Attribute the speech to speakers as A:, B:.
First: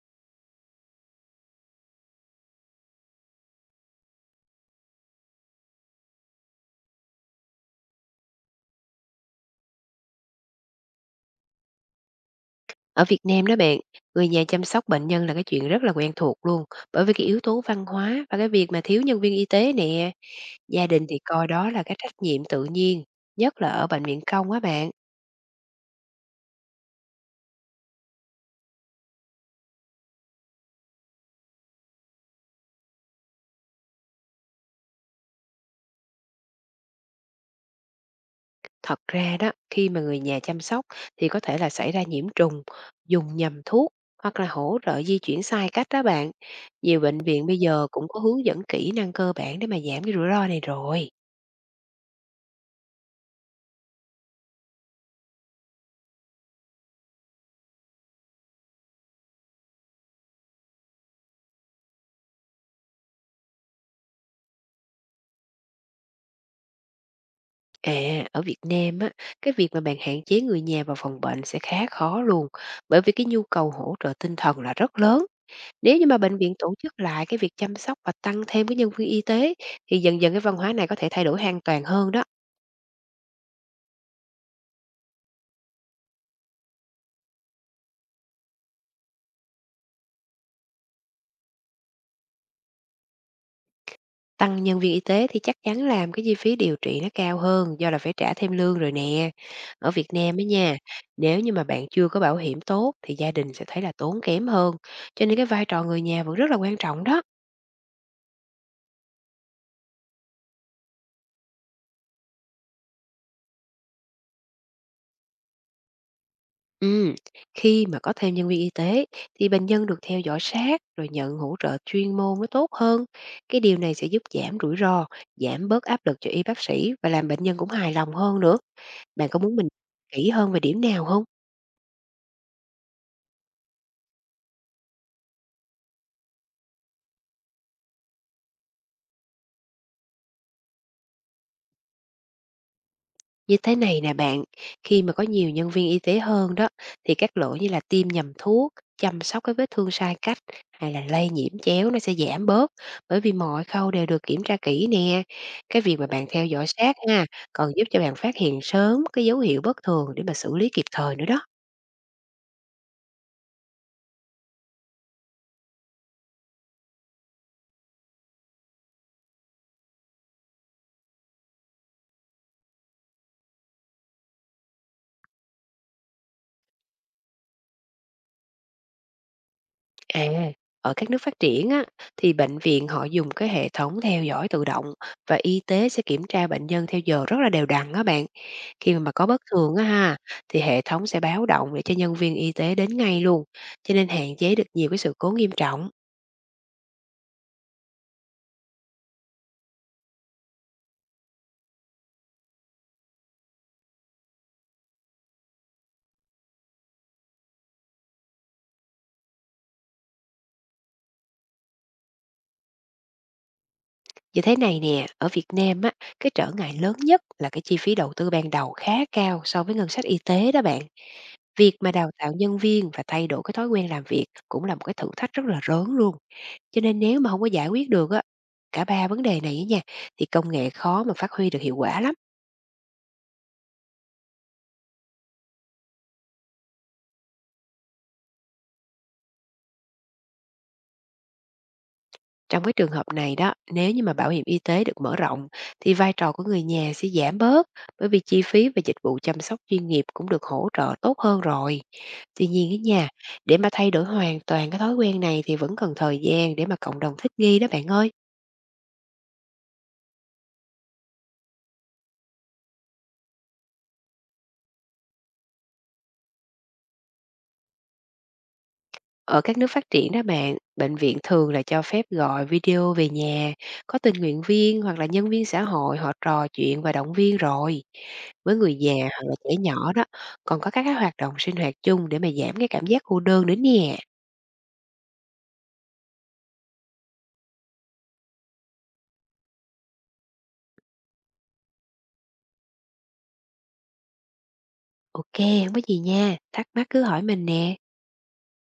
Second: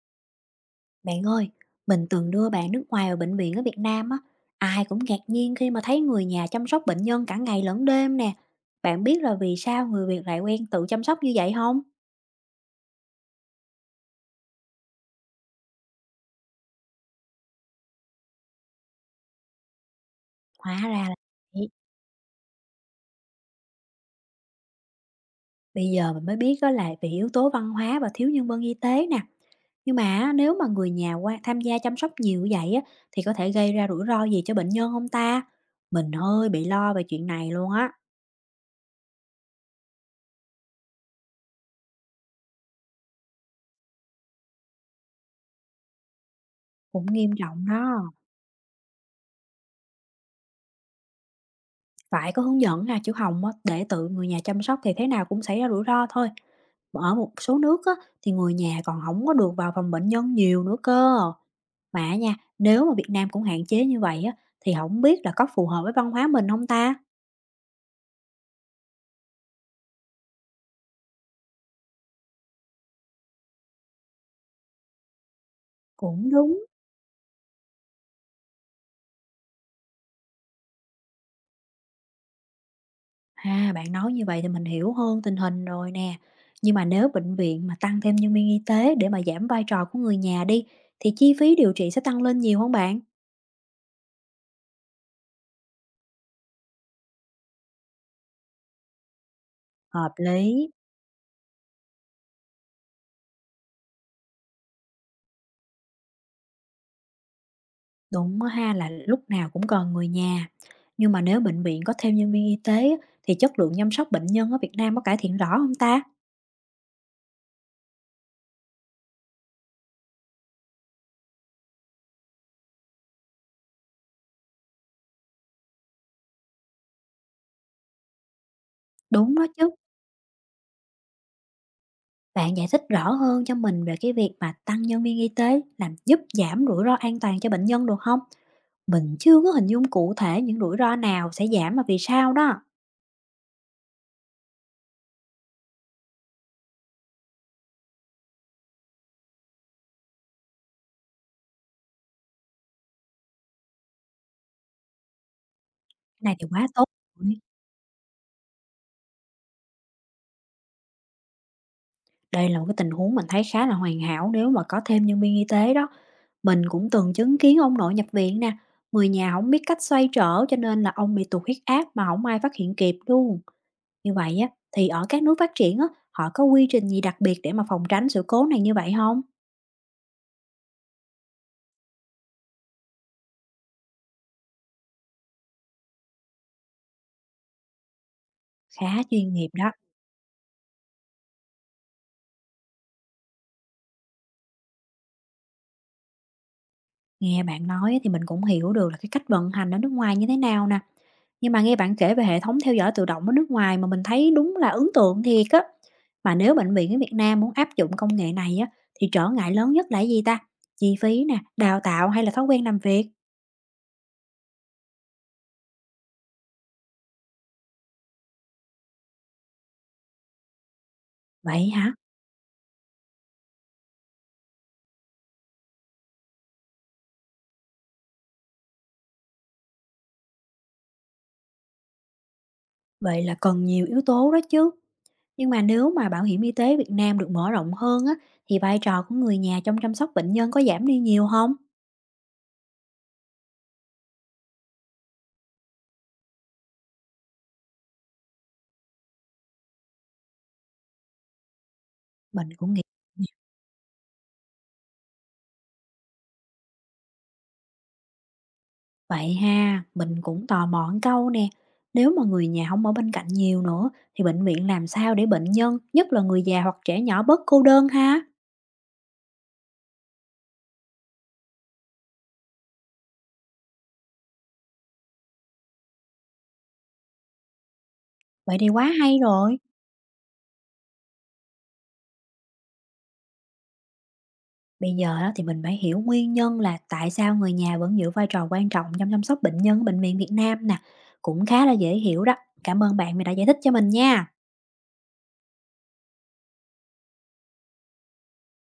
A: Bạn ơi, mình từng đưa bạn nước ngoài vào bệnh viện ở Việt Nam á, ai cũng ngạc nhiên khi mà thấy người nhà chăm sóc bệnh nhân cả ngày lẫn đêm nè. Bạn biết là vì sao người Việt lại quen tự chăm sóc như vậy không?
B: Ở Việt Nam đó bạn, người nhà chăm sóc bệnh nhân là cái chuyện rất là quen thuộc luôn, bởi vì cái yếu tố văn hóa và cái việc mà thiếu nhân viên y tế nè,
A: Hóa
B: gia
A: ra
B: đình
A: là
B: thì coi
A: vậy.
B: đó là cái trách nhiệm tự nhiên, nhất là ở bệnh viện công á bạn.
A: Bây giờ mình mới biết đó là vì yếu tố văn hóa và thiếu nhân viên y tế nè. Nhưng mà á, nếu mà người nhà qua tham gia chăm sóc nhiều như vậy á, thì có thể gây ra rủi ro gì cho bệnh nhân không ta? Mình hơi bị lo về chuyện này luôn á,
B: Thật ra đó, khi mà người nhà chăm sóc thì có thể là xảy ra nhiễm trùng, dùng nhầm thuốc hoặc là hỗ trợ di chuyển sai cách đó bạn. Nhiều
A: cũng
B: bệnh
A: nghiêm
B: viện bây
A: trọng
B: giờ cũng
A: đó.
B: có hướng dẫn kỹ năng cơ bản để mà giảm cái rủi ro này rồi.
A: Phải có hướng dẫn ha, chứ hồng á, để tự người nhà chăm sóc thì thế nào cũng xảy ra rủi ro thôi. Ở một số nước á, thì người nhà còn không có được vào phòng bệnh nhân nhiều nữa cơ. Mà nha, nếu mà Việt Nam cũng hạn chế như vậy á, thì không biết là có phù hợp với văn hóa mình không ta?
B: À, ở Việt Nam á, cái việc mà bạn hạn chế người nhà vào phòng bệnh sẽ khá khó luôn, bởi vì cái nhu cầu hỗ trợ tinh thần là rất lớn. Nếu như mà
A: Cũng
B: bệnh viện
A: đúng.
B: tổ chức lại cái việc chăm sóc và tăng thêm cái nhân viên y tế thì dần dần cái văn hóa này có thể thay đổi hoàn toàn hơn đó.
A: À, bạn nói như vậy thì mình hiểu hơn tình hình rồi nè. Nhưng mà nếu bệnh viện mà tăng thêm nhân viên y tế để mà giảm vai trò của người nhà đi, thì chi phí điều trị sẽ tăng lên nhiều không bạn?
B: Tăng nhân viên y tế thì chắc chắn làm cái chi phí điều trị nó cao hơn do là phải trả thêm lương rồi nè. Ở Việt
A: Hợp
B: Nam ấy
A: lý.
B: nha, nếu như mà bạn chưa có bảo hiểm tốt thì gia đình sẽ thấy là tốn kém hơn, cho nên cái vai trò người nhà vẫn rất là quan trọng đó.
A: Đúng á ha, là lúc nào cũng cần người nhà, nhưng mà nếu bệnh viện có thêm nhân viên y tế á, thì chất lượng chăm sóc bệnh nhân ở Việt Nam có cải thiện rõ không ta?
B: Ừm, khi mà có thêm nhân viên y tế thì bệnh nhân được theo dõi sát rồi nhận hỗ trợ chuyên môn mới tốt hơn. Cái điều này sẽ giúp giảm rủi ro, giảm bớt áp lực cho y bác sĩ và làm bệnh nhân cũng hài lòng hơn nữa. Bạn
A: Đúng
B: có
A: đó
B: muốn mình
A: chứ.
B: kỹ hơn về điểm nào không?
A: Bạn giải thích rõ hơn cho mình về cái việc mà tăng nhân viên y tế làm giúp giảm rủi ro an toàn cho bệnh nhân được không? Mình chưa có hình dung cụ thể những rủi ro nào sẽ giảm và vì sao đó.
B: Như thế này nè bạn, khi mà có nhiều nhân viên y tế hơn đó, thì các lỗi như là tiêm nhầm thuốc, chăm sóc cái vết thương sai cách hay là lây nhiễm chéo nó sẽ giảm bớt, bởi vì mọi khâu đều được kiểm tra kỹ nè. Cái việc mà
A: Cái
B: bạn
A: này
B: theo
A: thì
B: dõi
A: quá tốt.
B: sát ha, còn giúp cho bạn phát hiện sớm cái dấu hiệu bất thường để mà xử lý kịp thời nữa đó.
A: Đây là một cái tình huống mình thấy khá là hoàn hảo nếu mà có thêm nhân viên y tế đó. Mình cũng từng chứng kiến ông nội nhập viện nè, người nhà không biết cách xoay trở cho nên là ông bị tụt huyết áp mà không ai phát hiện kịp luôn. Như vậy á, thì ở các nước phát triển á, họ có quy trình gì đặc biệt để mà phòng tránh sự cố này như vậy không?
B: À, ở các nước phát triển á, thì bệnh viện họ dùng cái hệ thống theo dõi tự động và y tế sẽ kiểm tra bệnh nhân theo giờ rất là đều đặn á bạn. Khi
A: Khá
B: mà có
A: chuyên
B: bất
A: nghiệp đó,
B: thường á ha, thì hệ thống sẽ báo động để cho nhân viên y tế đến ngay luôn, cho nên hạn chế được nhiều cái sự cố nghiêm trọng.
A: nghe bạn nói thì mình cũng hiểu được là cái cách vận hành ở nước ngoài như thế nào nè. Nhưng mà nghe bạn kể về hệ thống theo dõi tự động ở nước ngoài mà mình thấy đúng là ấn tượng thiệt á. Mà nếu bệnh viện ở Việt Nam muốn áp dụng công nghệ này á, thì trở ngại lớn nhất là cái gì ta? Chi phí nè, đào tạo hay là thói quen làm việc?
B: Như thế này nè, ở Việt Nam á, cái trở ngại lớn nhất là cái chi phí đầu tư ban đầu khá cao so với ngân sách y tế đó bạn.
A: Vậy
B: Việc mà
A: hả?
B: đào tạo nhân viên và thay đổi cái thói quen làm việc cũng là một cái thử thách rất là lớn luôn. Cho nên nếu mà không có giải quyết được á, cả ba vấn đề này á nha, thì công nghệ khó mà phát huy được hiệu quả lắm.
A: Vậy là cần nhiều yếu tố đó chứ. Nhưng mà nếu mà bảo hiểm y tế Việt Nam được mở rộng hơn á, thì vai trò của người nhà trong chăm sóc bệnh nhân có giảm đi nhiều không?
B: Trong cái trường hợp này đó, nếu như mà bảo hiểm y tế được mở rộng thì vai trò của người nhà sẽ giảm bớt, bởi vì chi phí và dịch vụ chăm sóc chuyên nghiệp cũng được hỗ trợ tốt hơn rồi. Tuy
A: Mình
B: nhiên
A: cũng
B: á
A: nghĩ.
B: nha, để mà thay đổi hoàn toàn cái thói quen này thì vẫn cần thời gian để mà cộng đồng thích nghi đó bạn ơi.
A: Vậy ha, mình cũng tò mò một câu nè. Nếu mà người nhà không ở bên cạnh nhiều nữa, thì bệnh viện làm sao để bệnh nhân, nhất là người già hoặc trẻ nhỏ bớt cô đơn ha?
B: Ở các nước phát triển đó bạn, bệnh viện thường là cho phép gọi video về nhà, có tình nguyện viên hoặc là nhân viên xã hội họ trò chuyện và động viên rồi. Với
A: Vậy thì
B: người
A: quá
B: già
A: hay
B: hoặc là trẻ
A: rồi.
B: nhỏ đó, còn có các cái hoạt động sinh hoạt chung để mà giảm cái cảm giác cô đơn nữa nè.
A: Bây giờ đó thì mình phải hiểu nguyên nhân là tại sao người nhà vẫn giữ vai trò quan trọng trong chăm sóc bệnh nhân ở Bệnh viện Việt Nam nè. Cũng khá là dễ hiểu đó. Cảm ơn bạn vì đã giải thích cho mình nha.
B: Ok, không có gì nha, thắc mắc cứ hỏi mình nè.